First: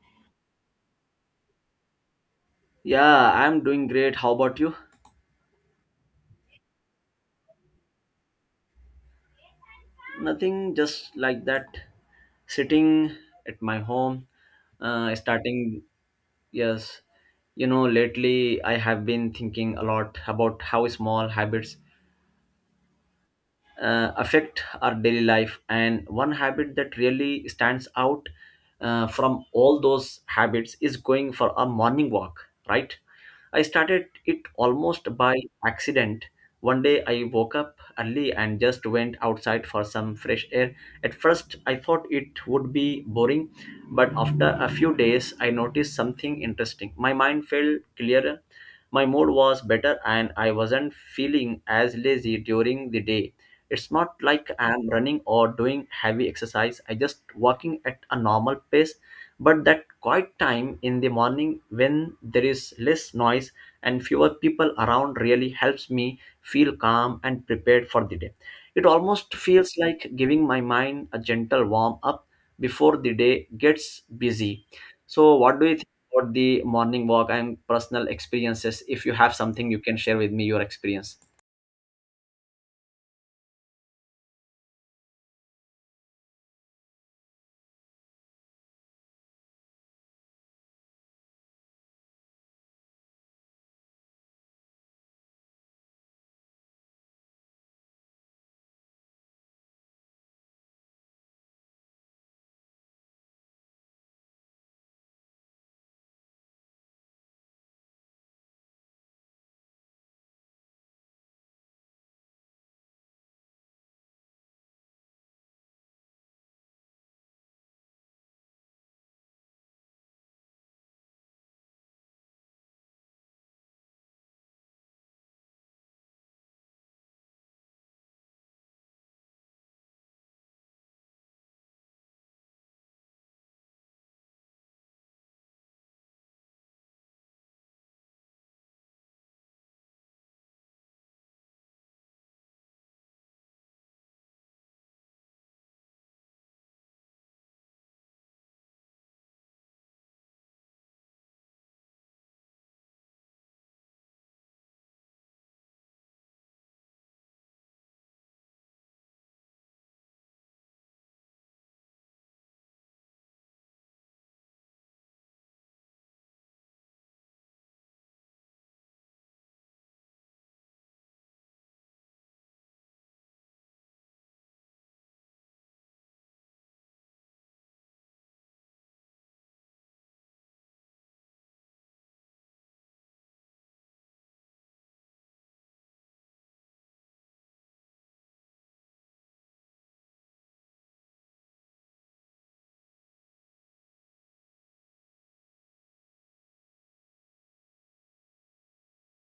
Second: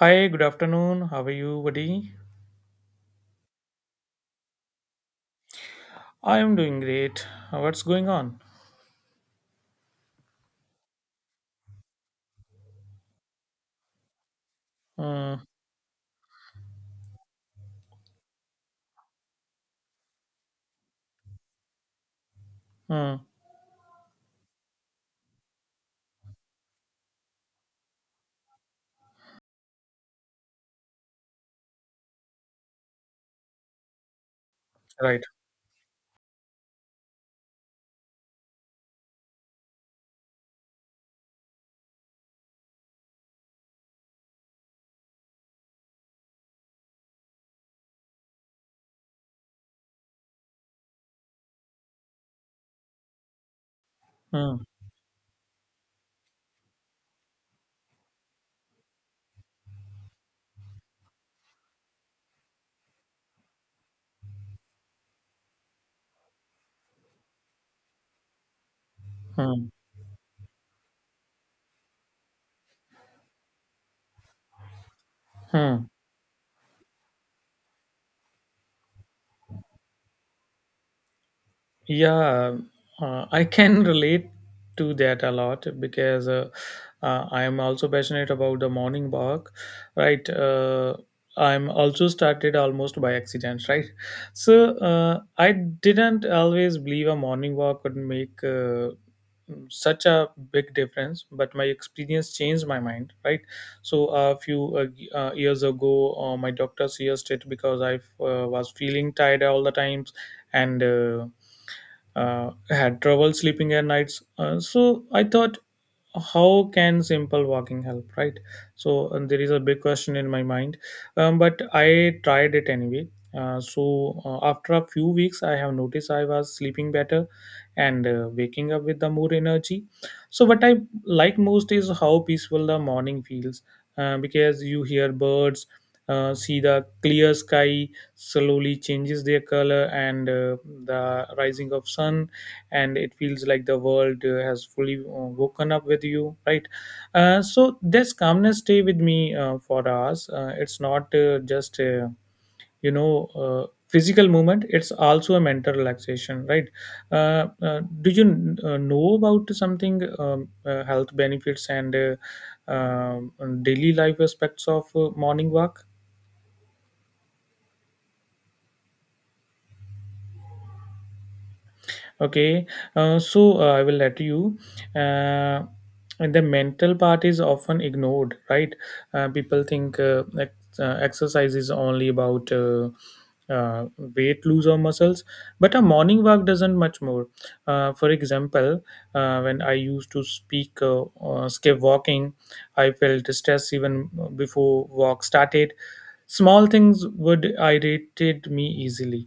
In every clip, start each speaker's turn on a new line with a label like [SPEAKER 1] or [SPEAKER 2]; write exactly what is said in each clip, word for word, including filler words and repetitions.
[SPEAKER 1] Hi, good afternoon. How are you, buddy?
[SPEAKER 2] Yeah, I'm doing great. How about you?
[SPEAKER 1] I am doing great. What's going on?
[SPEAKER 2] Nothing, just like that. Sitting at my home, uh,
[SPEAKER 1] Hmm.
[SPEAKER 2] starting, yes. You know, lately I have been thinking a lot about how small habits
[SPEAKER 1] Hmm.
[SPEAKER 2] uh, affect our daily life, and one habit that really stands out, uh, from all those habits, is going for a morning walk, right? I started it almost
[SPEAKER 1] Right.
[SPEAKER 2] by accident. One day I woke up early and just went outside for some fresh air. At first I thought it would be boring, but after a few days I noticed something interesting. My mind felt clearer, my mood was better, and I wasn't feeling as lazy during the day. It's not like
[SPEAKER 1] Hmm.
[SPEAKER 2] I'm running or doing heavy exercise. I just walking at a normal pace. But that quiet time in the morning, when there is less noise and fewer people around, really helps me feel calm and prepared for the day. It almost
[SPEAKER 1] Hmm.
[SPEAKER 2] feels like giving my mind a gentle warm up before the day gets busy. So, what do you think
[SPEAKER 1] Hmm.
[SPEAKER 2] about the morning walk and personal experiences? If you have something, you can share with me your experience.
[SPEAKER 1] Yeah, uh, I can relate to that a lot because uh, uh, I am also passionate about the morning walk, right? Uh, I'm also started almost by accident, right? So uh, I didn't always believe a morning walk would make uh, such a big difference, but my experience changed my mind, right? So a few uh, y- uh, years ago, uh, my doctor suggested because I uh, was feeling tired all the times and. Uh, uh, had trouble sleeping at nights. Uh, so I thought, how can simple walking help, right? So and there is a big question in my mind, um, but I tried it anyway. Uh, so uh, after a few weeks, I have noticed I was sleeping better and uh, waking up with the more energy. So what I like most is how peaceful the morning feels, uh, because you hear birds, uh, see the clear sky slowly changes their color, and uh, the rising of sun, and it feels like the world uh, has fully uh, woken up with you, right? Uh, so this calmness stay with me uh, for hours. Uh, it's not uh, just uh, you know uh, physical movement, it's also a mental relaxation, right? Uh, uh, do you kn- uh, know about something, um, uh, health benefits and uh, um daily life aspects of uh, morning walk? Okay uh, so uh, I will let you. uh, and the mental part is often ignored, right? Uh, people think uh, ex- uh, exercise is only about, uh, uh, weight lose or muscles, but a morning walk doesn't much more. Uh, for example, uh, when I used to speak uh, uh, skip walking, I felt stress even before walk started. Small things would irritate me easily.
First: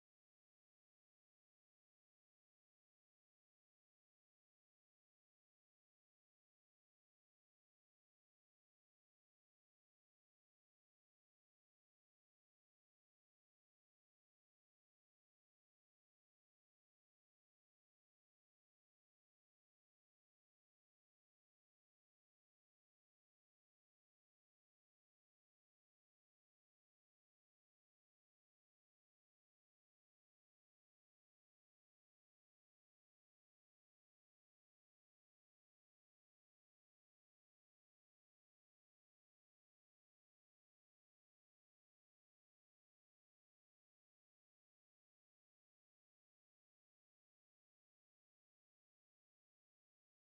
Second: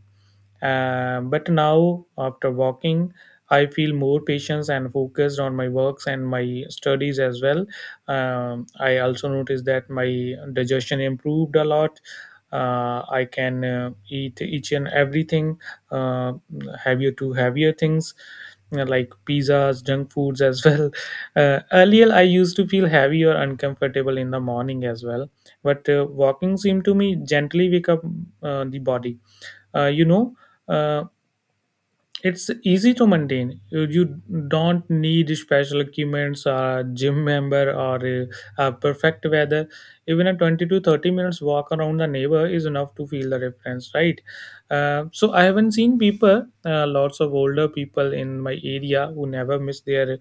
[SPEAKER 1] uh, But now, after walking, I feel more patience and focused on my works and my studies as well. Um, I also noticed that my digestion improved a lot. Uh, I can uh, eat each and everything, uh, heavier to heavier things you know, like pizzas, junk foods as well. Uh, earlier, I used to feel heavy or uncomfortable in the morning as well, but uh, walking seemed to me gently wake up uh, the body. uh, you know uh, it's easy to maintain. You you don't need special equipments, a gym member, or a, a perfect weather. Even a twenty to thirty minutes walk around the neighbor is enough to feel the difference, right? Uh, so I haven't seen people, uh, lots of older people in my area who never miss their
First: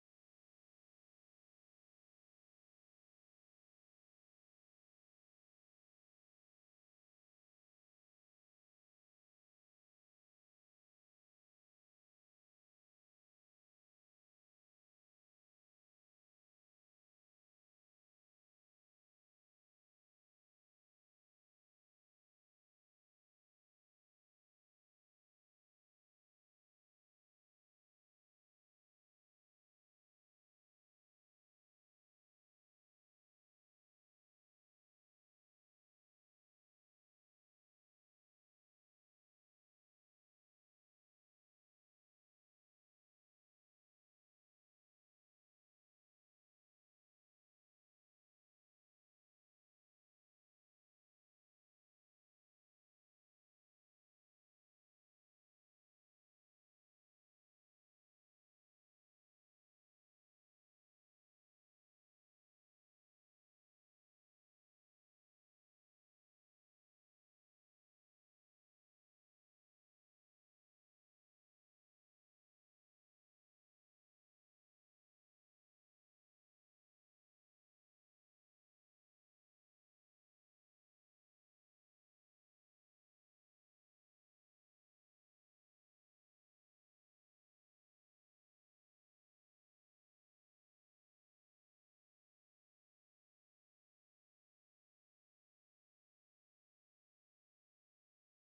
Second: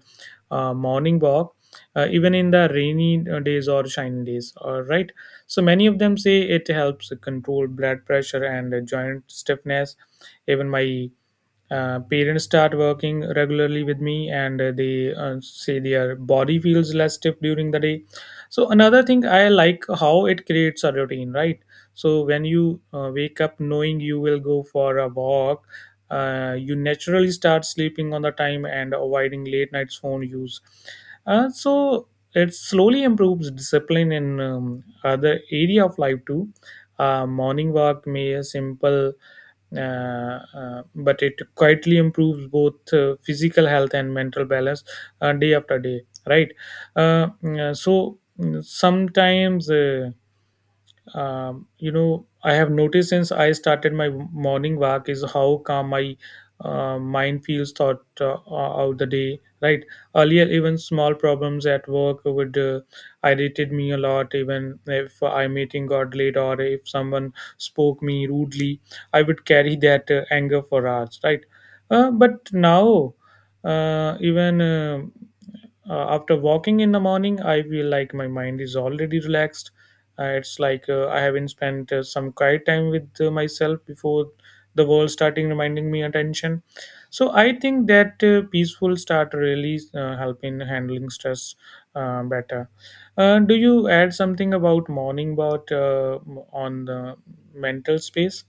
[SPEAKER 1] uh, morning walk, uh, even in the rainy uh, days or shiny days, all right? So many of them say it helps control blood pressure and uh, joint stiffness. Even my uh, parents start working regularly with me, and uh, they uh, say their body feels less stiff during the day. So another thing I like how it creates a routine, right? So when you uh, wake up knowing you will go for a walk, uh, you naturally start sleeping on the time and avoiding late nights phone use. Uh, so it slowly improves discipline in, um, other area of life too. Uh, morning walk may a simple, uh, uh, but it quietly improves both uh, physical health and mental balance uh, day after day, right? Uh, mm, uh, so mm, sometimes, uh, um, you know I have noticed since I started my morning walk is how calm my uh, mind feels thought uh, out the day, right? Earlier even small problems at work would uh, irritated me a lot. Even if I meeting got late or if someone spoke me rudely, I would carry that uh, anger for hours, right? Uh, but now, uh, even uh, uh, after walking in the morning I feel like my mind is already relaxed. Uh, it's like uh, I haven't spent uh, some quiet time with uh, myself before the world starting reminding me attention. So I think that uh, peaceful start really uh, help in handling stress uh, better. Uh, do you add something about morning, about uh, on the mental space?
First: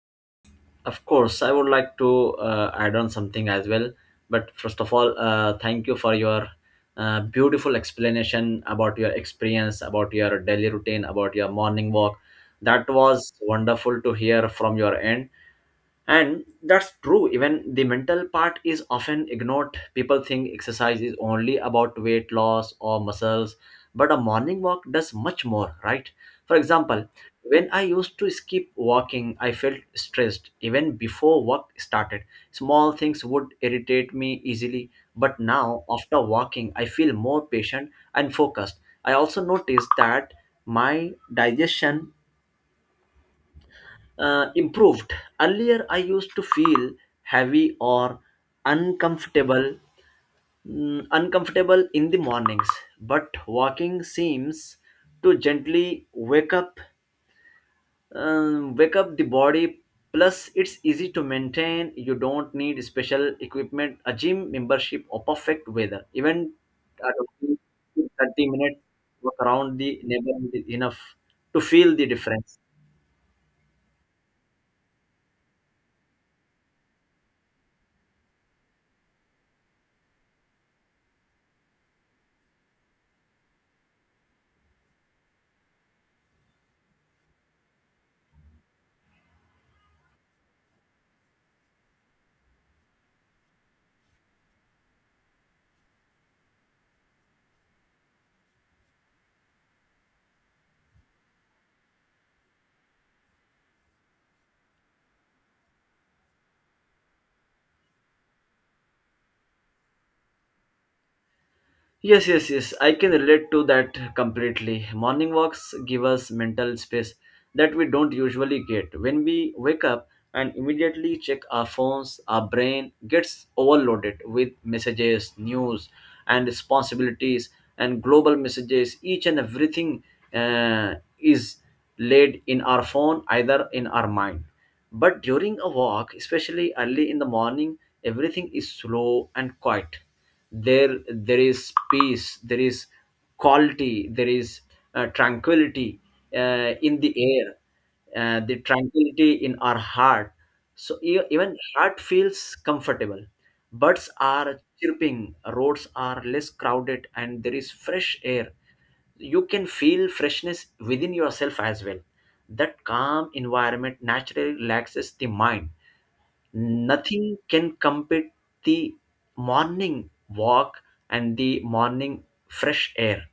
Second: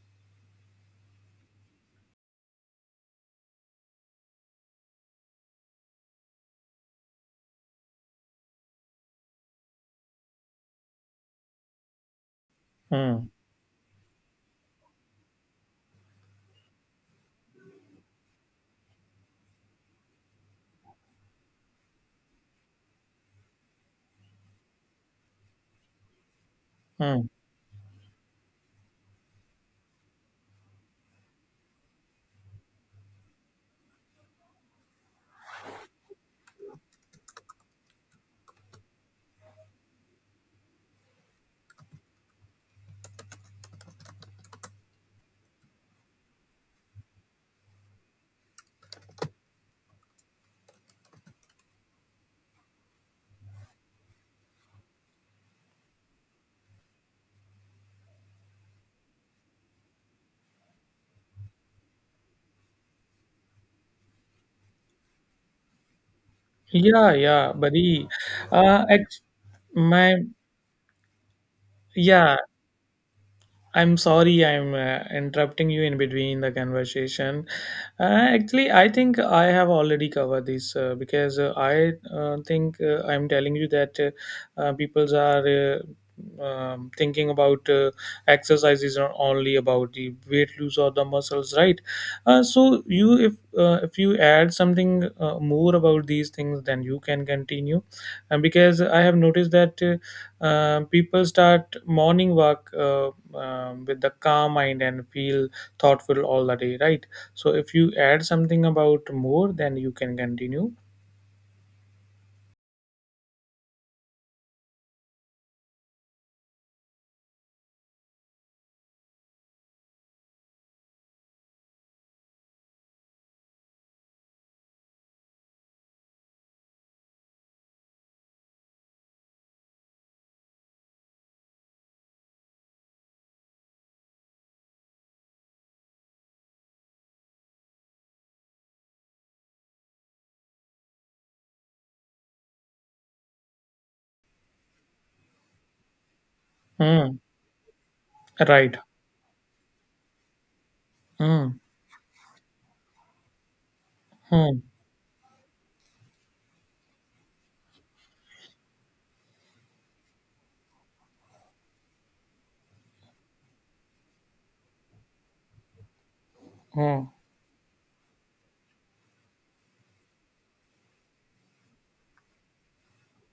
[SPEAKER 2] Of course, I would like to uh, add on something as well. But first of all, uh, thank you for your uh, beautiful explanation about your experience, about your daily routine, about your morning walk. That
[SPEAKER 1] Hmm.
[SPEAKER 2] was wonderful to hear from your end, and that's true. Even the mental part is often ignored. People think exercise is only about weight loss or muscles, but a morning walk does much more, right? For example,
[SPEAKER 1] Hmm.
[SPEAKER 2] when I used to skip walking, I felt stressed even before work started. Small things would irritate me easily, but now, after walking, I feel more patient and focused. I also noticed that my digestion uh, improved. Earlier, I used to feel heavy or uncomfortable, mm, uncomfortable in the mornings. But walking seems to gently wake up, um, wake up the body. Plus, it's easy to maintain. You don't need special equipment, a gym membership, or perfect weather. Even a
[SPEAKER 1] Yeah, yeah,
[SPEAKER 2] twenty,
[SPEAKER 1] buddy.
[SPEAKER 2] thirty minutes
[SPEAKER 1] Uh, ex
[SPEAKER 2] walk around the
[SPEAKER 1] my
[SPEAKER 2] neighborhood is enough to feel the
[SPEAKER 1] yeah,
[SPEAKER 2] difference.
[SPEAKER 1] I'm sorry, I'm uh, interrupting you in between the conversation. Uh, actually, I think I have already covered this, uh, because uh, I uh, think, uh, I'm telling you that, uh, uh, people's are, uh, um, thinking about, uh, exercise is not only about the weight loss or the muscles, right? Uh, so you, if uh, if you add something uh, more about these things, then you can continue, and because I have noticed that. uh, um, people start morning walk, uh, um, with the calm mind and feel thoughtful all the day, right? So if you add something about more, then you can continue.
[SPEAKER 2] Yes, yes, yes, I can relate to that completely. Morning walks give us mental space that we don't usually get. When we wake up and immediately check our phones, our brain gets overloaded with messages, news, and responsibilities, and global messages. Each and everything uh, is laid in our phone, either in our mind. But during a walk, especially early in the morning, everything is slow and quiet. There there is peace, there is quality, there is, uh, tranquility uh, in the
[SPEAKER 1] Hmm.
[SPEAKER 2] air, uh, the
[SPEAKER 1] Right.
[SPEAKER 2] tranquility in our heart, so e- even
[SPEAKER 1] Hmm.
[SPEAKER 2] heart feels comfortable. Birds are
[SPEAKER 1] Hmm.
[SPEAKER 2] chirping, roads are less crowded, and there is fresh air. You can feel freshness within yourself as well. That calm environment naturally relaxes the mind.
[SPEAKER 1] Hmm.
[SPEAKER 2] Nothing can compete the morning walk and the morning fresh air,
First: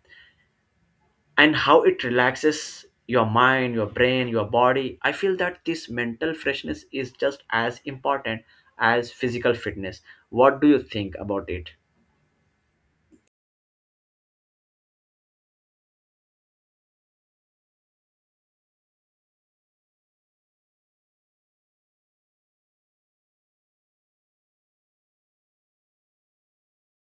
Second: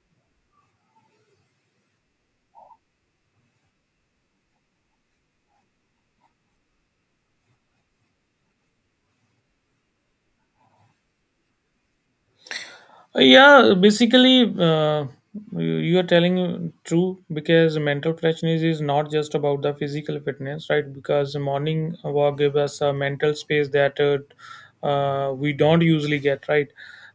[SPEAKER 2] and how it relaxes your mind, your brain, your body. I feel that this mental freshness is just as important as physical fitness. What do you think about it?
[SPEAKER 1] Yeah, basically, uh, you you are telling true because mental freshness is not just about the physical fitness, right? Because morning walk gives us a mental space that, uh, uh, we don't usually get, right?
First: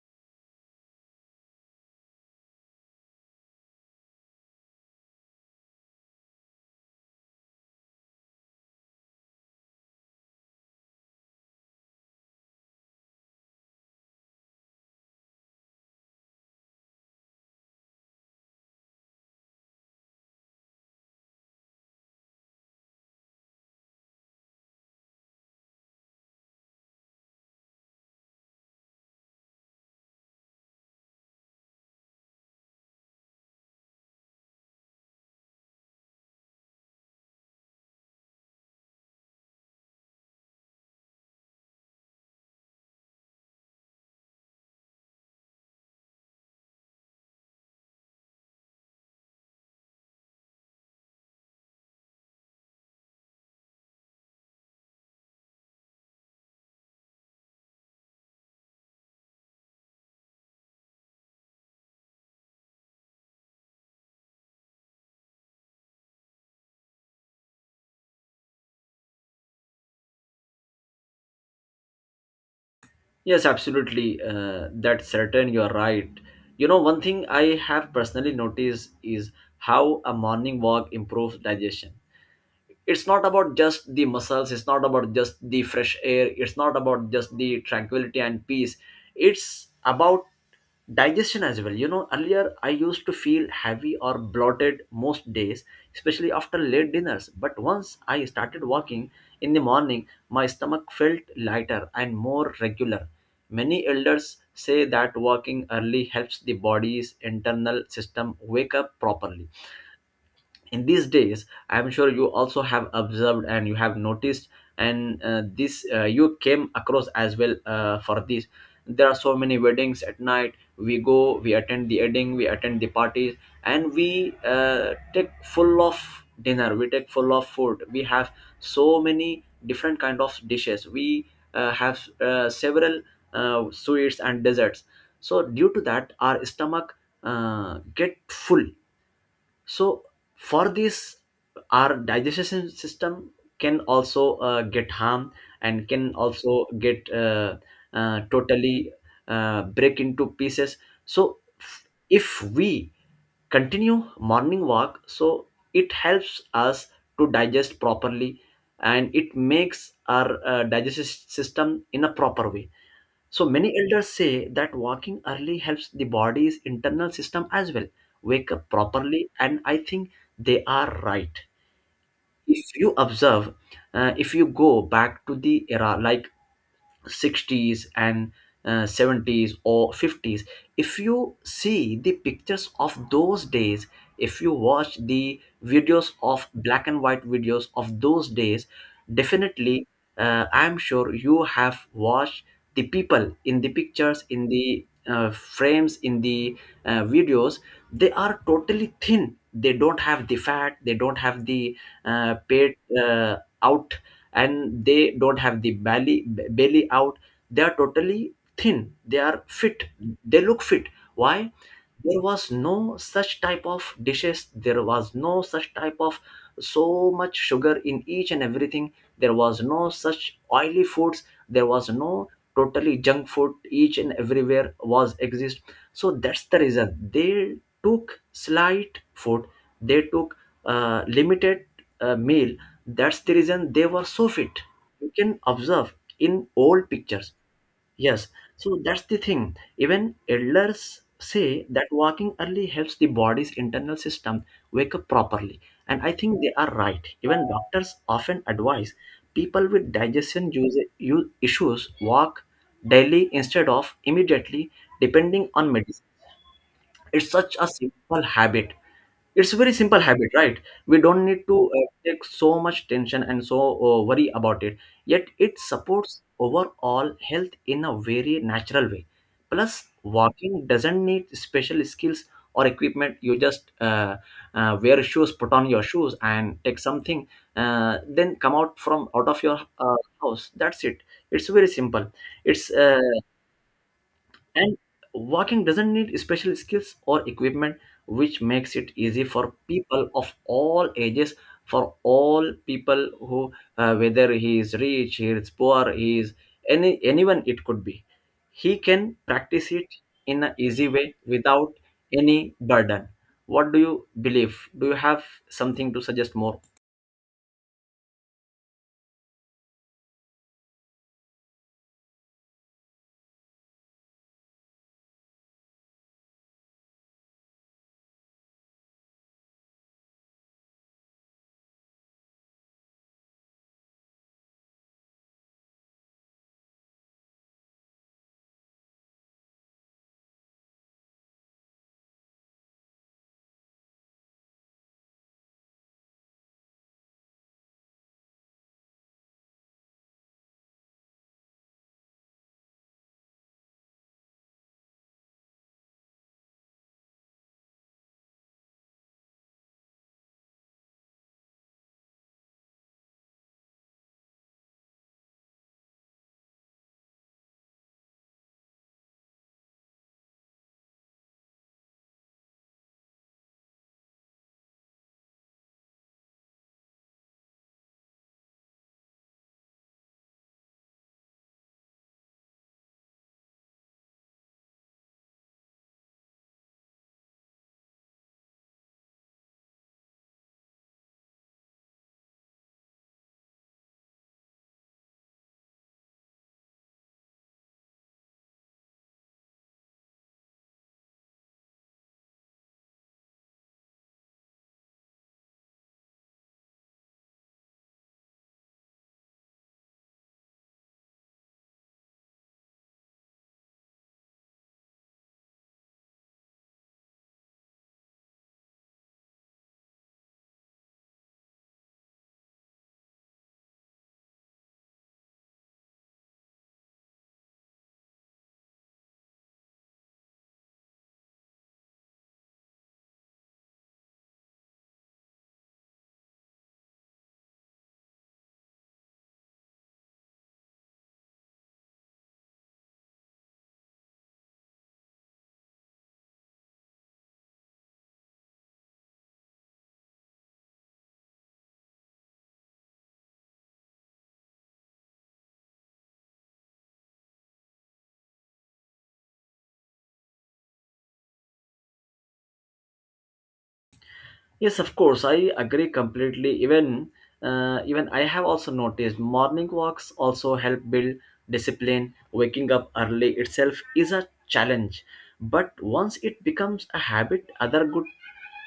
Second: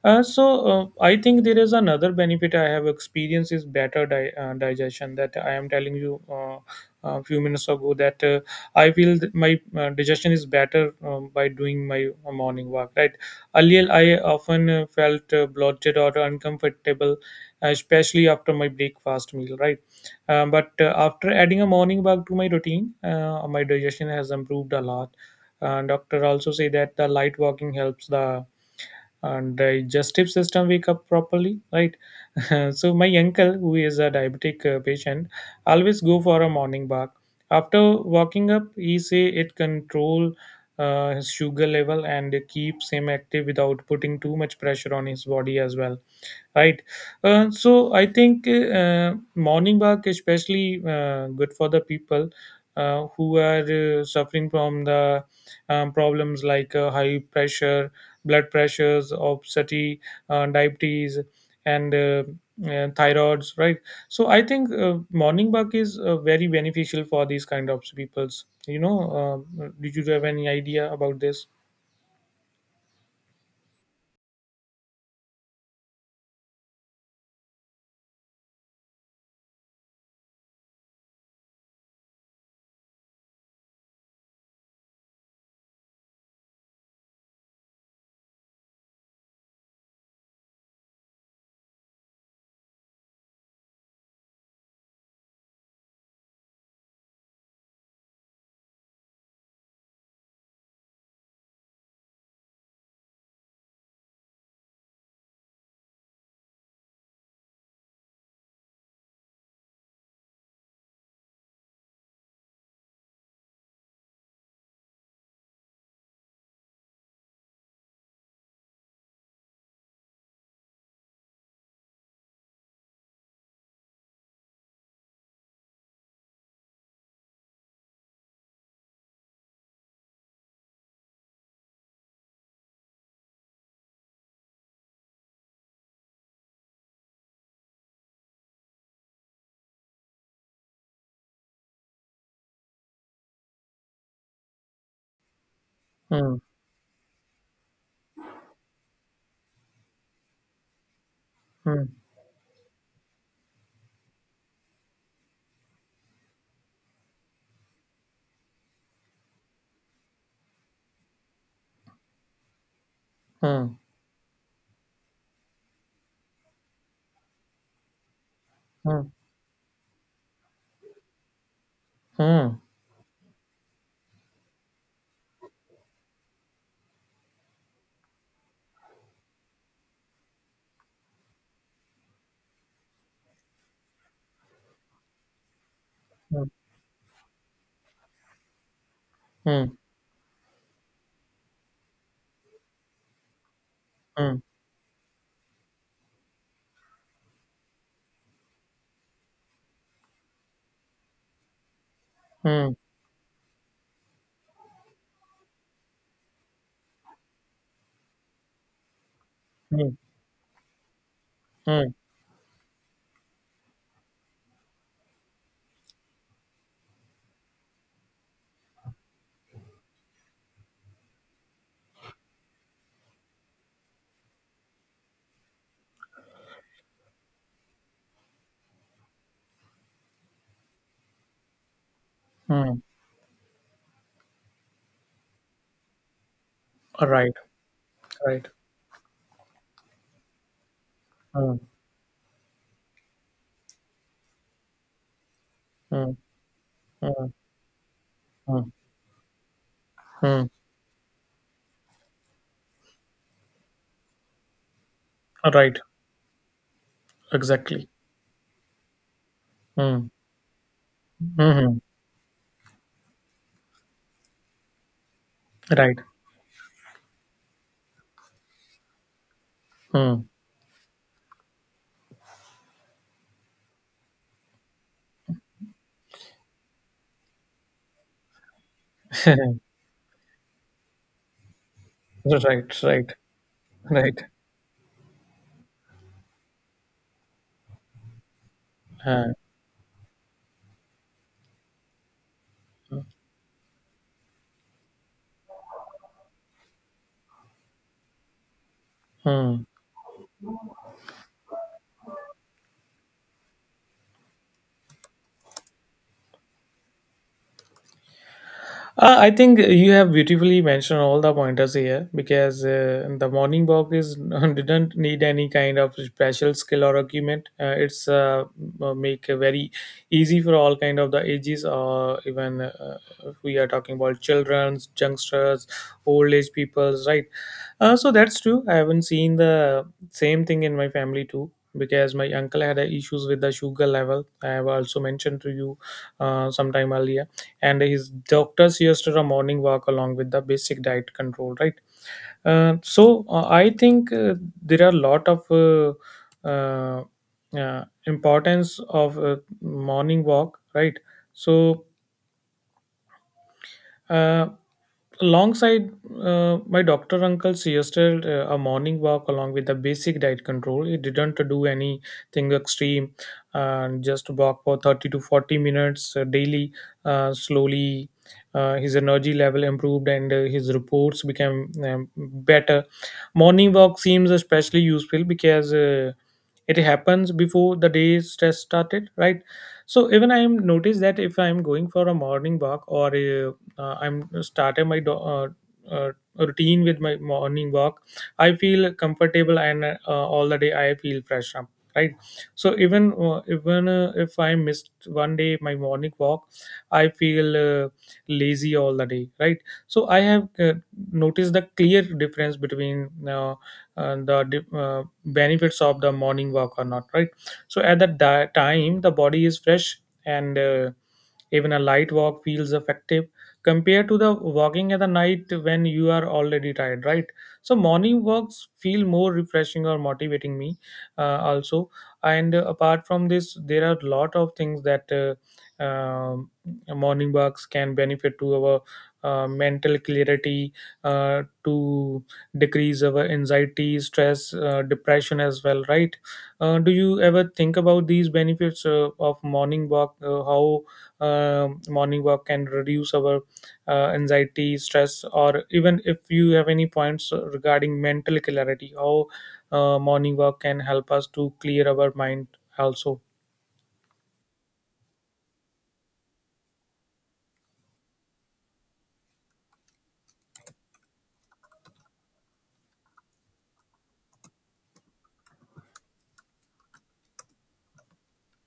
[SPEAKER 1] Uh, so uh, I think there is another benefit I have experienced is better di- uh, digestion, that I am telling you, uh, a few minutes ago, that, uh, I feel that my uh, digestion is better, um, by doing my morning walk, right? Earlier, I often uh, felt uh, bloated or uncomfortable, especially after my breakfast meal, right? Um, but uh, after adding a morning walk to my routine, uh, my digestion has improved a lot. Uh, doctor also say that the light walking helps the uh, digestive system wake up properly, right? So my uncle, who is a diabetic uh, patient, always go for a morning walk after walking up. He say it control uh, his sugar level and keeps him active without putting too much pressure on his body as well. Right. Uh, so I think uh, morning walk especially uh, good for the people uh, who are uh, suffering from the, um, problems like uh, high pressure, blood pressures, obesity, uh, diabetes, and uh, uh, thyroids. Right. So I think uh, morning walk is uh, very beneficial for these kind of peoples. You know, uh, did you have any idea about this?
[SPEAKER 2] Yes, absolutely. Uh, that's certain. You're right. You know, one thing I have personally noticed is how a morning walk improves digestion. It's not about just the muscles, it's not about just the fresh air, it's not about just the tranquility and peace. It's about digestion as well. You know, earlier I used to feel heavy or bloated most days, especially after late dinners, but once I started walking in the morning, my stomach felt lighter and more regular. Many elders say that walking early helps the body's internal system wake up properly. In these days, I'm sure you also have observed, and you have noticed, and uh, this, uh, you came across as well. Uh, for this, there are so many weddings at night. We go, we attend the wedding, we attend the parties, and we uh, take full of dinner, we take full of food, we have so many different kind of dishes, we uh, have uh, several uh, sweets and desserts. So due to that, our stomach uh, get full. So, for this, our digestion system can also uh, get harm, and can
[SPEAKER 1] Hmm.
[SPEAKER 2] also get, uh, uh, totally, uh, break into pieces. So f-
[SPEAKER 1] Hmm.
[SPEAKER 2] if we continue morning walk, so it helps us to digest properly, and it makes our uh, digestive system in a proper way. So many
[SPEAKER 1] Hmm.
[SPEAKER 2] elders say that walking early helps the body's internal system as well wake up
[SPEAKER 1] Hmm.
[SPEAKER 2] properly, and I think they are right.
[SPEAKER 1] Hmm.
[SPEAKER 2] If you observe, uh, if you go back to the era like sixties and uh, seventies or fifties, if you see the pictures of those days, if you watch the videos of black and white videos of those days,
[SPEAKER 1] Hmm.
[SPEAKER 2] definitely, uh, I'm sure you have watched the people in the pictures,
[SPEAKER 1] Hmm.
[SPEAKER 2] in the uh, frames, in the uh, videos. They are totally thin, they don't have the fat, they don't have the uh, pet
[SPEAKER 1] Hmm.
[SPEAKER 2] uh, out, and they don't have the belly, b- belly out. They are totally thin, they are fit,
[SPEAKER 1] Mm,
[SPEAKER 2] they look fit. Why?
[SPEAKER 1] mm,
[SPEAKER 2] There was no such type of dishes, there was no such type of so much sugar in each and everything, there was no such oily foods, there was no totally junk food each and everywhere was exist. So that's the reason they took slight food, they took uh, limited uh, meal.
[SPEAKER 1] mm.
[SPEAKER 2] That's the reason they were so fit. You can observe in old pictures,
[SPEAKER 1] Right,
[SPEAKER 2] yes.
[SPEAKER 1] right.
[SPEAKER 2] So that's the thing. Even elders
[SPEAKER 1] Mm,
[SPEAKER 2] say that walking early helps the body's internal system wake up properly. And I
[SPEAKER 1] mm,
[SPEAKER 2] think they are right.
[SPEAKER 1] mm,
[SPEAKER 2] Even doctors often
[SPEAKER 1] mm,
[SPEAKER 2] advise people with
[SPEAKER 1] mm.
[SPEAKER 2] digestion use, use issues walk daily instead of immediately depending on
[SPEAKER 1] Right,
[SPEAKER 2] medicine. It's such a
[SPEAKER 1] exactly.
[SPEAKER 2] simple habit, it's a very simple
[SPEAKER 1] Mm,
[SPEAKER 2] habit, right? We don't need to
[SPEAKER 1] mm,
[SPEAKER 2] uh, take so much tension and so uh, worry about it, yet it
[SPEAKER 1] right.
[SPEAKER 2] supports overall health in a very natural way. Plus,
[SPEAKER 1] Mm.
[SPEAKER 2] walking doesn't need special skills or equipment. You just uh, uh, wear shoes, put on your shoes and take something, uh, then come out from out of your uh, house. That's it, it's very simple. It's
[SPEAKER 1] Right,
[SPEAKER 2] uh,
[SPEAKER 1] right, right.
[SPEAKER 2] And walking doesn't need special skills or equipment, which makes it easy
[SPEAKER 1] Uh,
[SPEAKER 2] for people of all ages, for all people who, uh, whether he is rich, he is poor, he is any anyone it could be, he can
[SPEAKER 1] mm.
[SPEAKER 2] practice it in an easy way without any burden. What do you believe? Do you have something to suggest more?
[SPEAKER 1] Uh, I think you have beautifully mentioned all the pointers here because uh, the morning walk is didn't need any kind of special skill or equipment. Uh, it's uh, make a very easy for all kind of the ages, or even uh, if we are talking about childrens, youngsters, old age peoples, right? Uh, so that's true. I haven't seen the same thing in my family too because my uncle had uh, issues with the sugar level. I have also mentioned to you uh, sometime earlier, and his doctor suggested a morning walk along with the basic diet control, right? Uh, so uh, I think, uh, there are a lot of, uh, uh, uh, importance of uh, morning walk, right? So uh, alongside, uh, my doctor uncle suggested uh, a morning walk along with the basic diet control. He didn't do anything extreme, and just walk for thirty to forty minutes uh, daily. Uh, slowly uh, his energy level improved, and uh, his reports became, um, better. Morning walk seems especially useful because uh, it happens before the day's stress started, right? So even I am noticed that if I am going for a morning walk, or uh, uh, I'm started my do- uh, uh, routine with my morning walk, I feel comfortable, and uh, all the day I feel fresh up, right? So even uh, even uh, if I missed one day my morning walk, I feel uh, lazy all the day, right? So I have uh, noticed the clear difference between, uh, and the di- uh, benefits of the morning walk or not, right? So at that di- time the body is fresh, and uh, even a light walk feels effective compared to the walking at the night when you are already tired, right? So morning walks feel more refreshing or motivating me uh, also. And uh, apart from this there are a lot of things that, uh, um, morning walks can benefit to our uh, mental clarity, uh, to decrease our anxiety, stress, uh, depression as well, right? Uh, do you ever think about these benefits uh, of morning walk? Uh, how um morning walk can reduce our uh, anxiety, stress, or even if you have any points uh, regarding mental clarity, how uh, morning walk can help us to clear our mind also.
[SPEAKER 2] Yes, of course, I agree completely. Even uh, even I have also noticed morning walks also help build discipline. Waking up early itself is a challenge, but once it becomes a habit, other good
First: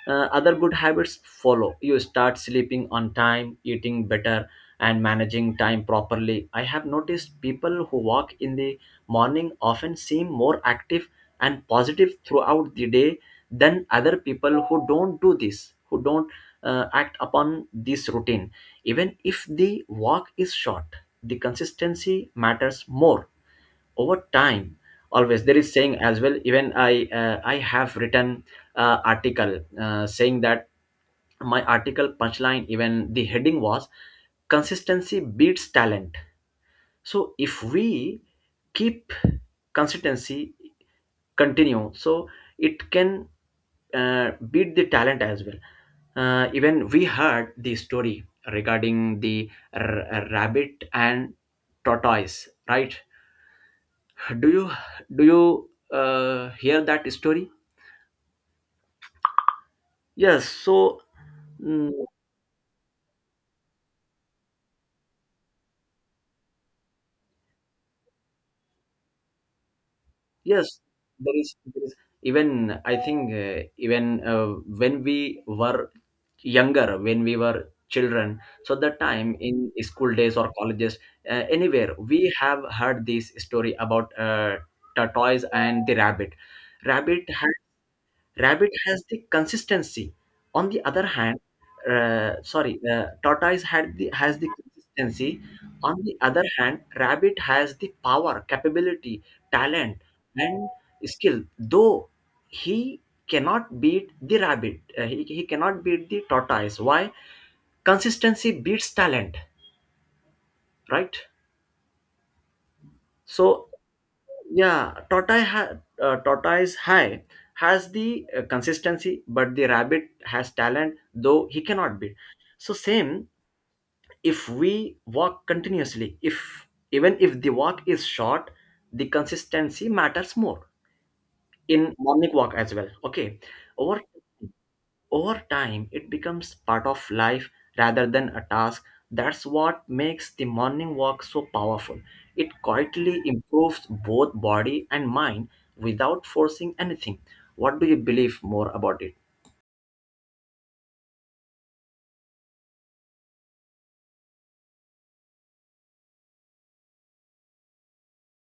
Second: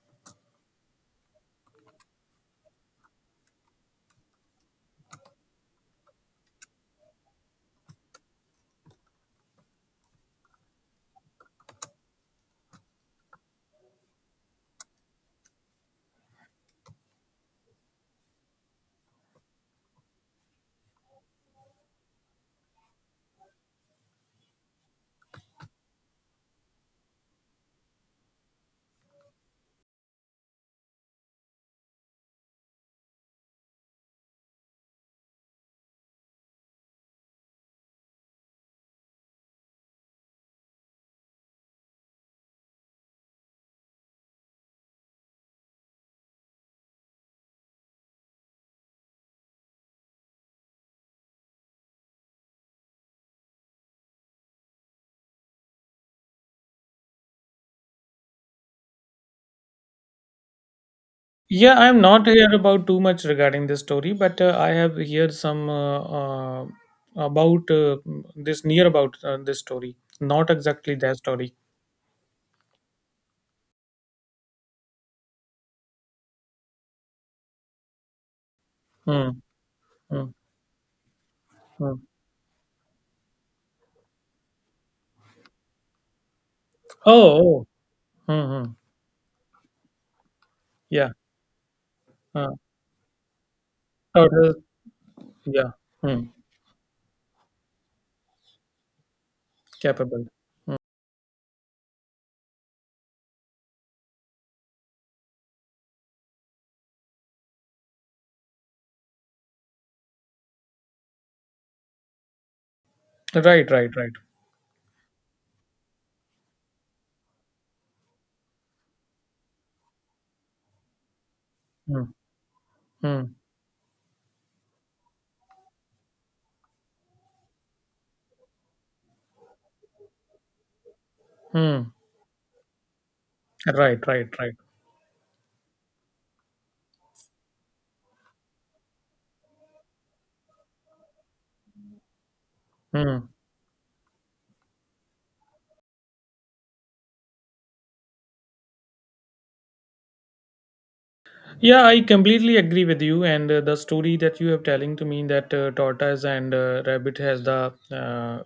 [SPEAKER 2] uh, other good habits follow. You start sleeping on time, eating better, and managing time properly. I have noticed people who walk in the morning often seem more active and positive throughout the day than other people who don't do this, who don't uh, act upon this routine. Even if the walk is short, the consistency matters more over time. Always there is saying as well. Even i uh, i have written uh, article uh, saying that my article punchline, even the heading, was "Consistency beats talent." So if we keep consistency continue, so it can uh, beat the talent as well. Uh, even we heard the story regarding the r- rabbit and tortoise, right? Do you do you uh, hear that story? Yes. So
[SPEAKER 1] Yeah,
[SPEAKER 2] mm,
[SPEAKER 1] I'm not here about too much regarding this story, but uh, I have heard some uh, uh, about uh, this near about uh, this story. Not
[SPEAKER 2] yes,
[SPEAKER 1] exactly that
[SPEAKER 2] there
[SPEAKER 1] story.
[SPEAKER 2] is, there is. Even I think, uh, even uh, when we were younger, when we were children, so the
[SPEAKER 1] Hmm.
[SPEAKER 2] time in school
[SPEAKER 1] Hmm.
[SPEAKER 2] days or colleges, uh, anywhere,
[SPEAKER 1] Hmm.
[SPEAKER 2] we have heard this story about uh, tortoise and the rabbit. Rabbit
[SPEAKER 1] Oh, oh. Hmm,
[SPEAKER 2] Rabbit
[SPEAKER 1] hmm.
[SPEAKER 2] has the consistency. On the other
[SPEAKER 1] Yeah.
[SPEAKER 2] hand, uh,
[SPEAKER 1] Uh,
[SPEAKER 2] sorry, uh, tortoise had the
[SPEAKER 1] oh,
[SPEAKER 2] has the
[SPEAKER 1] the-
[SPEAKER 2] consistency.
[SPEAKER 1] yeah.
[SPEAKER 2] On the
[SPEAKER 1] Hmm.
[SPEAKER 2] other hand, rabbit has the power, capability, talent,
[SPEAKER 1] Capable.
[SPEAKER 2] and skill. Though he cannot beat the rabbit, uh, he, he cannot beat the tortoise. Why? Consistency beats talent, right? So,
[SPEAKER 1] Right. Right. Right.
[SPEAKER 2] yeah, tortoise, ha- uh, tortoise high has the uh, consistency, but the rabbit has talent, though he cannot
[SPEAKER 1] Hmm.
[SPEAKER 2] beat. So same,
[SPEAKER 1] Hmm.
[SPEAKER 2] if we walk continuously, if even if the walk is short, the consistency matters more
[SPEAKER 1] Hmm.
[SPEAKER 2] in morning walk as well. Okay,
[SPEAKER 1] Right.
[SPEAKER 2] over
[SPEAKER 1] Right. Right.
[SPEAKER 2] over time it becomes part of life rather than a task. That's what makes the morning walk so powerful. It quietly
[SPEAKER 1] Hmm.
[SPEAKER 2] improves both body and mind without forcing anything. What do you believe more about it?
[SPEAKER 1] Yeah, I completely agree with you. And uh, the story that you have telling to me that uh, tortoise and uh, rabbit has the uh,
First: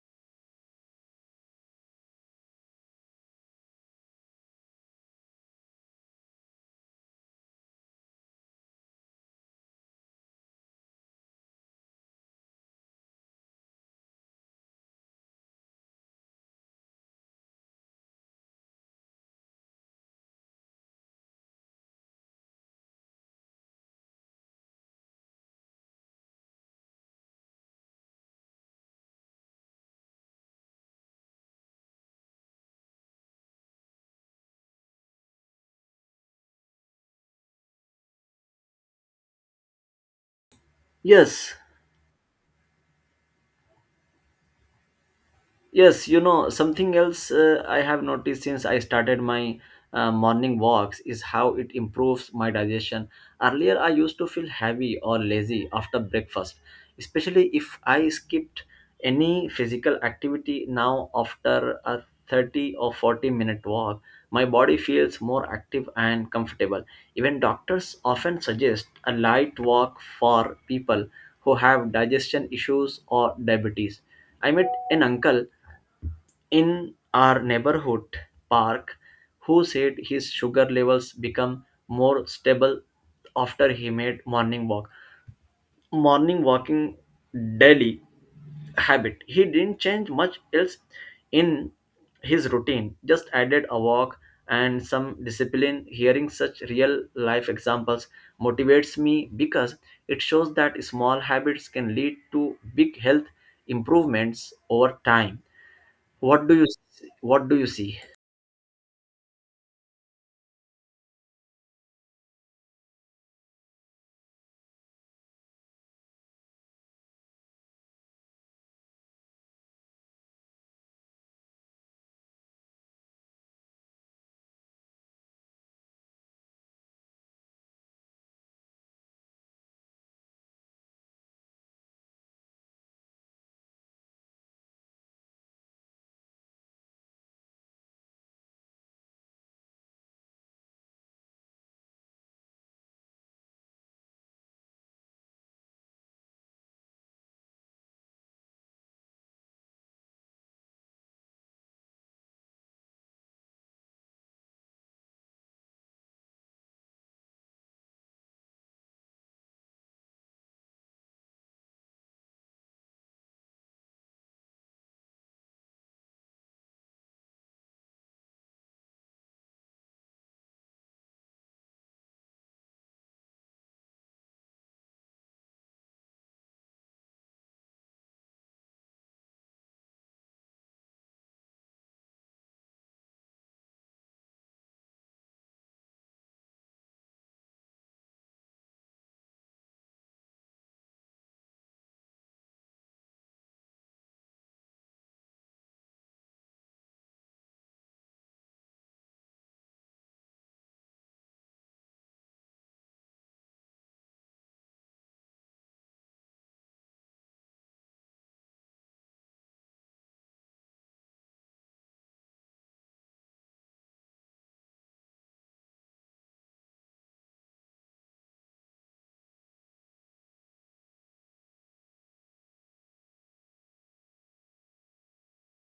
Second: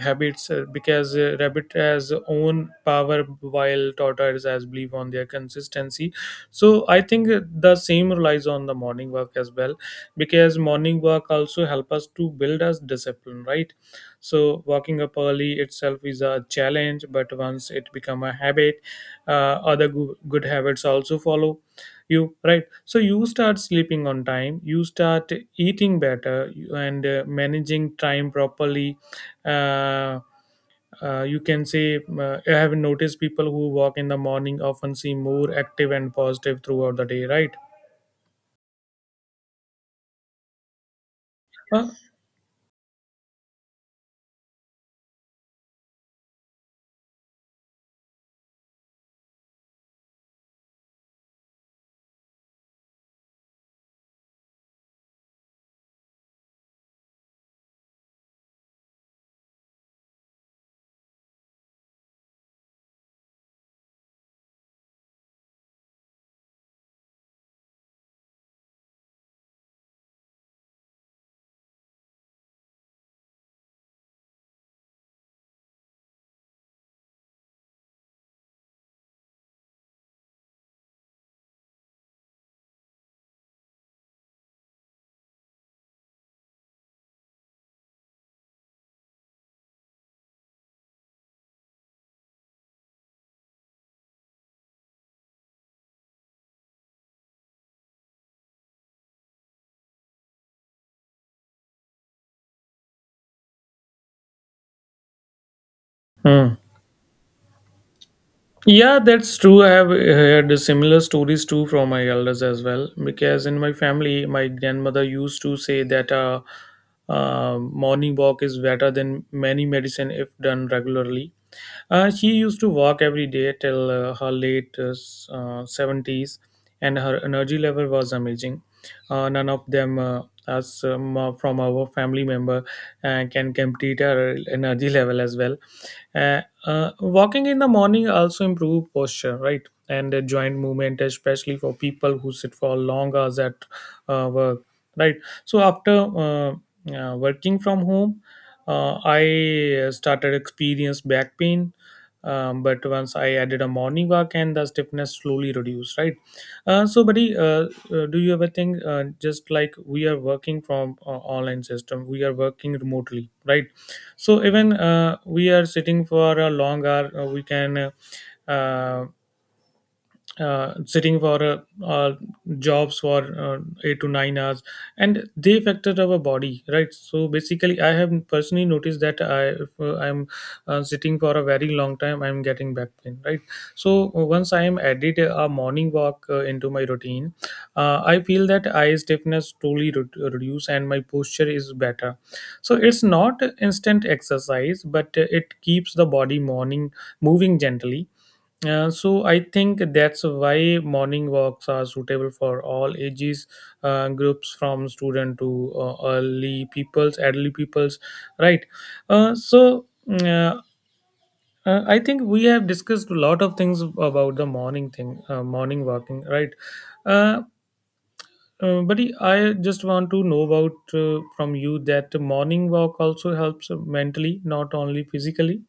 [SPEAKER 1] habits uh, because uh, rabbit has own power while tortoise has belief on their consistency. So I think uh, the same relies on the morning work as well because morning work also help us to build us discipline, right? So walking up early itself is a challenge, but once it become a habit, uh, other goo- good habits also follow you, right? So you start sleeping on time, you start eating better, you- and uh, managing time properly. uh, uh, you can say uh, I have noticed people who walk in the morning often seem more active and positive throughout the day, right?
[SPEAKER 2] Yes.
[SPEAKER 1] Uh,
[SPEAKER 2] Yes, you know, something else uh, I have noticed since I started my uh, morning walks is how it improves my digestion. Earlier, I used to feel heavy or lazy after breakfast, especially if I skipped any physical activity. Now, after a thirty or forty minute walk, my body feels more active and comfortable. Even doctors often suggest a light walk for people who have digestion issues or diabetes. I met an uncle in our neighborhood park who said his sugar levels become more stable after he made morning walk morning walking daily habit. He didn't change much else in his routine, just added a walk and some discipline. Hearing such real life examples motivates me because it shows that small habits can lead to big health improvements over time. what
[SPEAKER 1] hmm.
[SPEAKER 2] do you what do you see?
[SPEAKER 1] Yeah, that's true. I have uh, heard similar stories too from my elders as well. Because in my family, my grandmother used to say that uh, uh, morning walk is better than many medicine if done regularly. Uh, she used to walk every day till uh, her late uh, s- uh, seventies, and her energy level was amazing. Uh, none of them, uh, us um, uh, from our family member, uh, can complete her energy level as well. Uh, uh, walking in the morning also improve posture, right? And uh, joint movement, especially for people who sit for long hours at uh, work, right? So after uh, uh, working from home, uh, I uh, started experience back pain, um, but once I added a morning walk and the stiffness slowly reduced, right? Uh, so buddy, uh, uh, do you ever think uh, just like we are working from uh, online system, we are working remotely, right? So even uh, we are sitting for a long hour, uh, we can uh, uh, sitting for uh, uh, jobs for uh, eight to nine hours and they factor our body, right? So basically I have personally noticed that I if uh, I'm uh, sitting for a very long time, I'm getting back pain, right? So uh, once I am added a morning walk uh, into my routine, uh, I feel that eye stiffness truly re- reduce and my posture is better. So it's not instant exercise, but uh, it keeps the body morning moving gently. Uh, so I think that's why morning walks are suitable for all ages, uh, groups, from student to uh, early peoples, elderly peoples, right? Uh, so mm, uh, uh, I think we have discussed a lot of things about the morning thing, uh, morning walking, right? Uh, uh, Buddy, I just want to know about uh, from you that morning walk also helps mentally, not only physically.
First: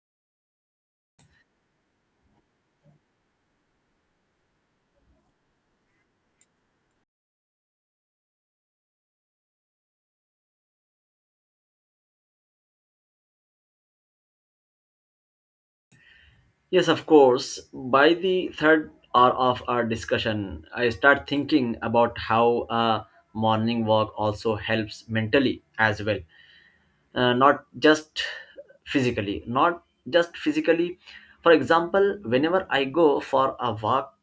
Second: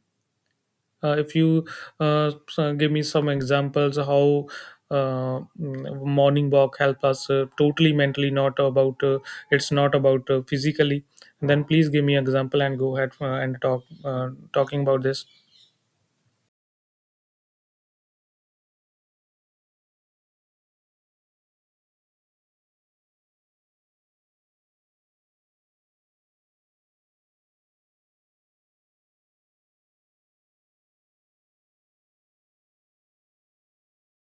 [SPEAKER 1] Uh, if you uh, so give me some examples, how uh, mm, morning walk help us uh, totally mentally, not about uh, it's not about uh, physically. Then please give me example and go ahead uh, and talk uh, talking about this.
[SPEAKER 2] Yes, of course. By the third hour of our discussion, I start thinking about how a morning walk also helps mentally as well, uh, not just physically not just physically For example, whenever I go for a walk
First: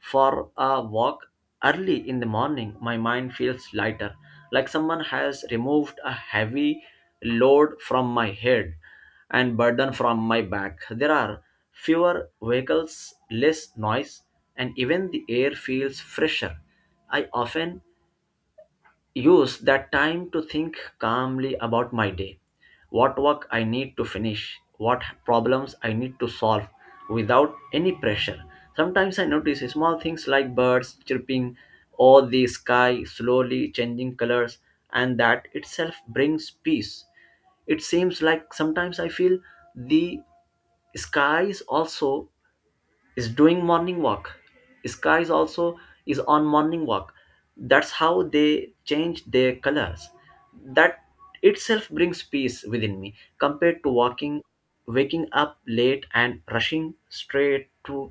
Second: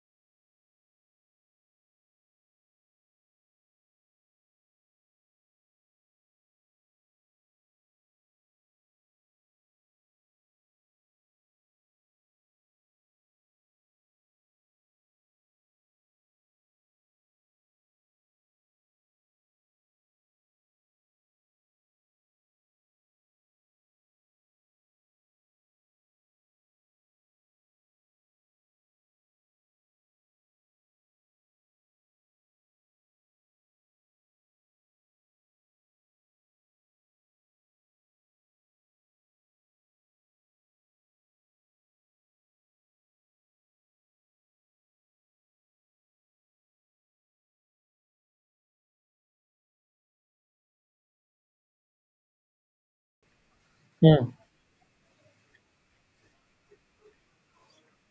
[SPEAKER 2] for a walk early in the morning, my mind feels lighter, like someone has removed a heavy load from my head and burden from my back. There are fewer vehicles, less noise, and even the air feels fresher. I often use that time to think calmly about my day, what work I need to finish, what problems I need to solve without any pressure. Sometimes I notice small things like birds chirping or the sky slowly changing colors, and that itself brings peace. It seems like sometimes I feel the skies also is doing morning walk, sky is also is on morning walk That's how they change their colors. That itself brings peace within me. Compared to
[SPEAKER 1] Hmm.
[SPEAKER 2] walking waking up late and rushing straight to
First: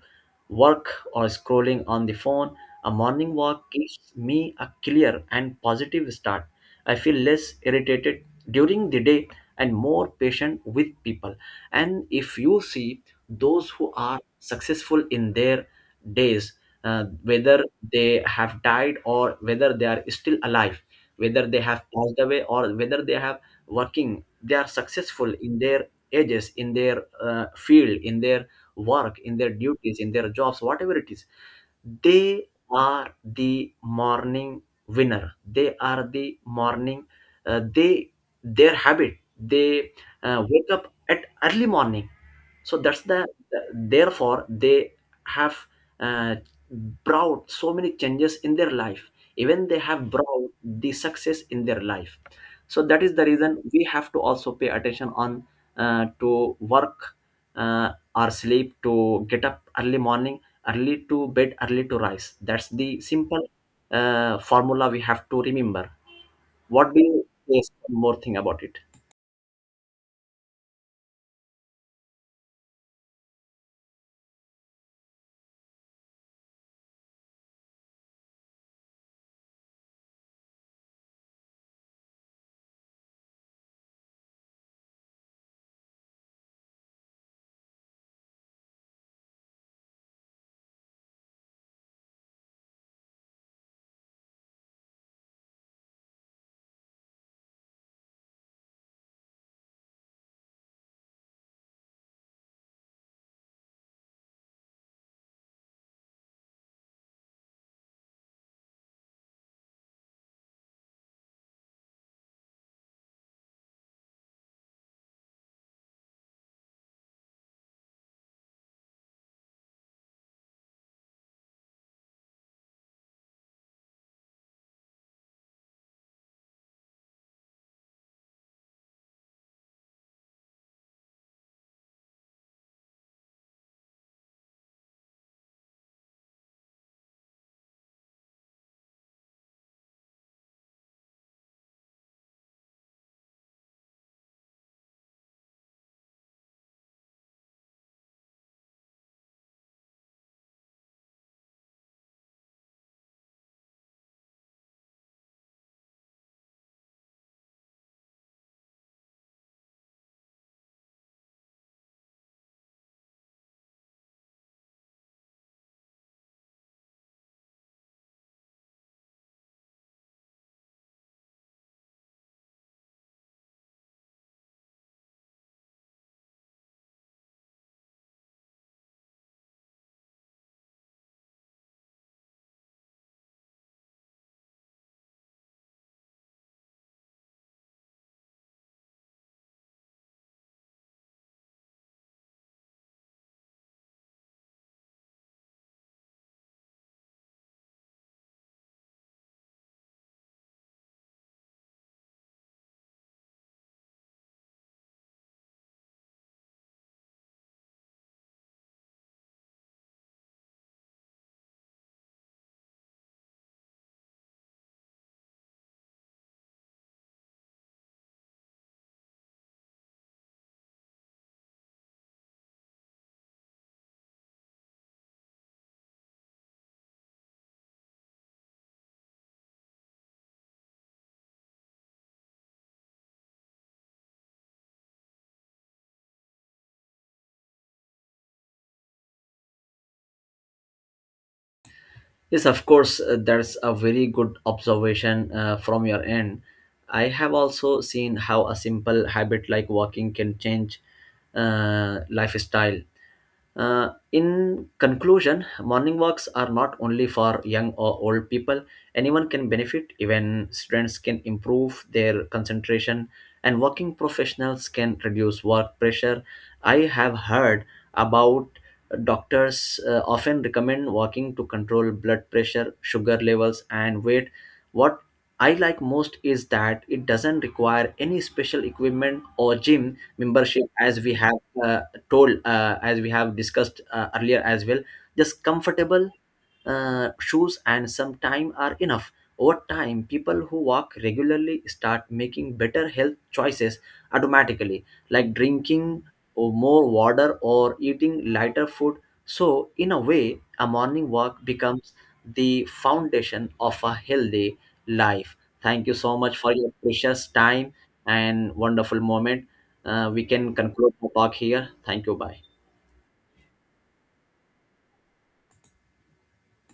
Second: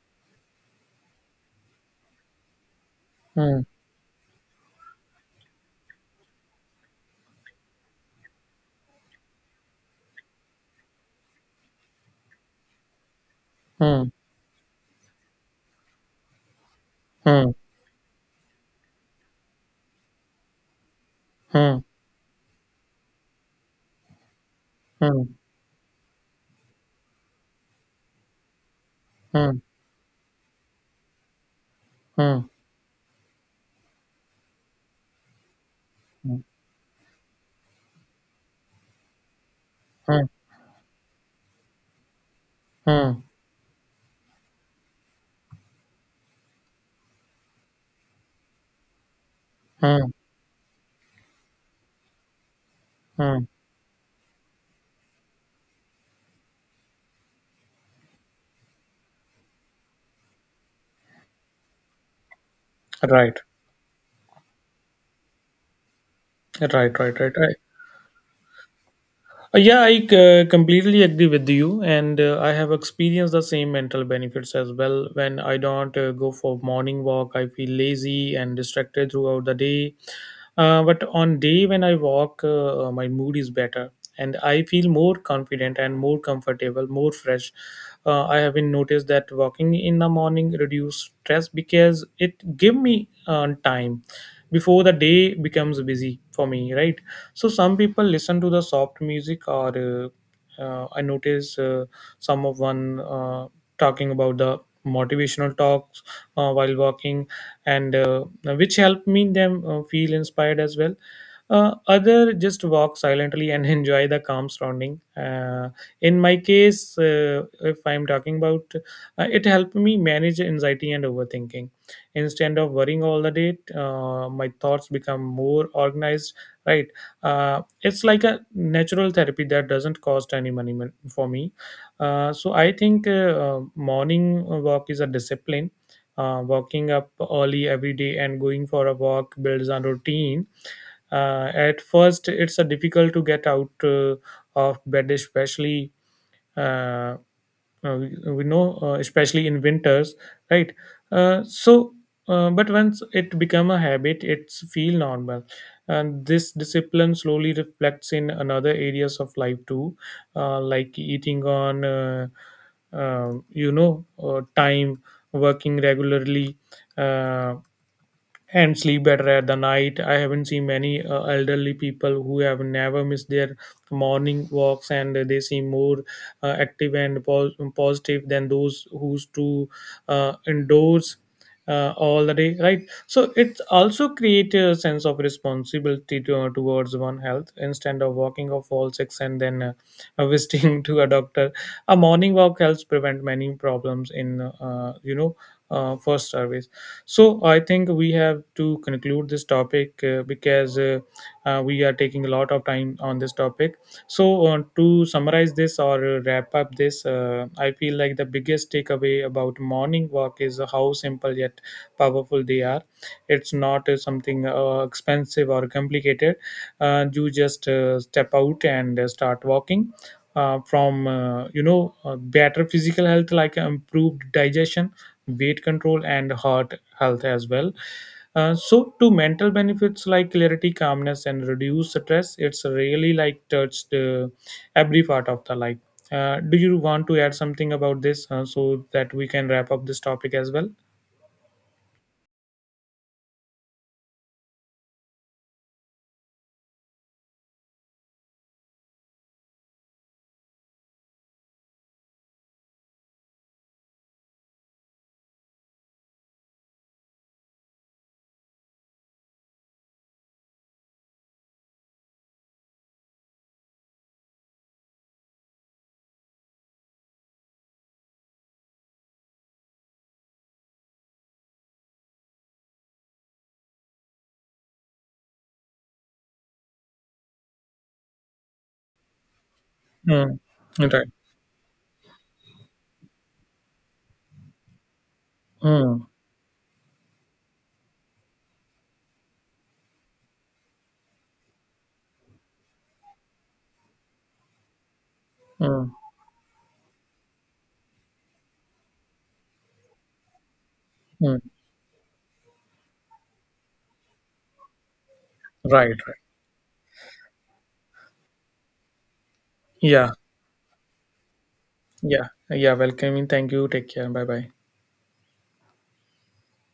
[SPEAKER 2] work or scrolling on the phone, a morning
[SPEAKER 1] Hmm.
[SPEAKER 2] walk gives me a clear and positive start. I feel less irritated during the day and more patient with people. And if you see those who
[SPEAKER 1] Hmm.
[SPEAKER 2] are successful in their days, uh,
[SPEAKER 1] Hmm.
[SPEAKER 2] whether they have died or whether they are still alive, whether they
[SPEAKER 1] Hmm.
[SPEAKER 2] have passed away or whether they have working, they are successful in their ages, in their uh, field, in their work, in their
[SPEAKER 1] Hmm.
[SPEAKER 2] duties, in their jobs, whatever it is.
[SPEAKER 1] Hmm.
[SPEAKER 2] They are the morning winner. They are the
[SPEAKER 1] Hmm.
[SPEAKER 2] morning. Uh, they their habit. They
[SPEAKER 1] Hmm.
[SPEAKER 2] uh, wake up at early morning. So that's
[SPEAKER 1] Hmm.
[SPEAKER 2] the Therefore, they have, uh, brought so many changes in their life. Even they have
[SPEAKER 1] Hmm.
[SPEAKER 2] brought the success in their life. So that is the
[SPEAKER 1] Hmm.
[SPEAKER 2] reason we have to also pay attention on, uh, to work, uh, or sleep to get up early morning. Early to bed, early to rise. That's the
[SPEAKER 1] Right.
[SPEAKER 2] simple, uh, formula we have to remember. What
[SPEAKER 1] Right.
[SPEAKER 2] do
[SPEAKER 1] Right. Right.
[SPEAKER 2] you
[SPEAKER 1] Right.
[SPEAKER 2] say? One more thing about it?
[SPEAKER 1] Uh, Yeah, I c- completely agree with you, and uh, I have experienced the same mental benefits as well. When I don't uh, go for morning walk, I feel lazy and distracted throughout the day. Uh, but on day when I walk, uh, uh, my mood is better, and I feel more confident and more comfortable, more fresh. Uh, I have been noticed that walking in the morning reduce stress because it give me uh, time before the day becomes busy for me, right? So some people listen to the soft music or uh, uh, I notice uh, some of one uh, talking about the motivational talks uh, while walking, and uh, which help me them uh, feel inspired as well. Uh, other just walk silently and enjoy the calm surrounding. Uh, in my case, uh, if I'm talking about uh, it helped me manage anxiety and overthinking instead of worrying all the day. Uh, my thoughts become more organized, right? Uh, it's like a natural therapy that doesn't cost any money mon- for me. Uh, so I think uh, uh, Morning walk is a discipline. Uh, walking up early every day and going for a walk builds a routine. Uh, at first it's a difficult to get out uh, of bed, especially uh, uh, we, uh, we know, uh, especially in winters, right? uh, so uh, but once it become a habit, it's feel normal, and this discipline slowly reflects in another areas of life too, uh, like eating on uh, um you know uh, time, working regularly uh, and sleep better at the night. I haven't seen many uh, elderly people who have never missed their morning walks, and they seem more uh, active and pos- positive than those who's to uh, indoors uh, all the day, right? So it also creates a sense of responsibility to, uh, towards one health, instead of walking off all six and then uh, visiting to a doctor. A morning walk helps prevent many problems in, uh, you know, uh, first service. So I think we have to conclude this topic uh, because uh, uh, we are taking a lot of time on this topic. So uh, to summarize this or uh, wrap up this, uh, I feel like the biggest takeaway about morning walk is how simple yet powerful they are. It's not uh, something uh, expensive or complicated. Uh, you just uh, step out and uh, start walking, uh, from uh, you know, uh, better physical health like improved digestion, weight control and heart health as well, uh, so to mental benefits like clarity, calmness and reduce stress. It's really like touched uh, every part of the life. Uh, do you want to add something about this uh, so that we can wrap up this topic as well?
[SPEAKER 2] Yes, of course, uh, that's a very good observation uh, from your end. I have also seen how a simple habit like walking can change, uh, lifestyle. Uh, in conclusion, morning walks are not only for young or old people. Anyone can benefit. Even students can improve their concentration, and working professionals can reduce work pressure. I have heard about doctors uh, often recommend walking to control blood pressure, sugar levels, and weight. What I like most is that it doesn't require any special equipment or gym
[SPEAKER 1] Mm,
[SPEAKER 2] membership. As
[SPEAKER 1] right.
[SPEAKER 2] we have uh, told uh, as we have discussed uh, earlier as well, just
[SPEAKER 1] Mm,
[SPEAKER 2] comfortable, uh, shoes and some time are enough. Over time, people who walk regularly start making better health choices automatically, like
[SPEAKER 1] mm,
[SPEAKER 2] drinking or more water or eating lighter food. So in a way, a morning
[SPEAKER 1] mm.
[SPEAKER 2] walk becomes the foundation of a healthy life. Thank you
[SPEAKER 1] Right,
[SPEAKER 2] so
[SPEAKER 1] right.
[SPEAKER 2] much for your precious time and wonderful moment. Uh,
[SPEAKER 1] Yeah.
[SPEAKER 2] we can conclude the talk here. Thank you.
[SPEAKER 1] Yeah,
[SPEAKER 2] Bye.
[SPEAKER 1] yeah, welcoming. Thank you. Take care. Bye bye.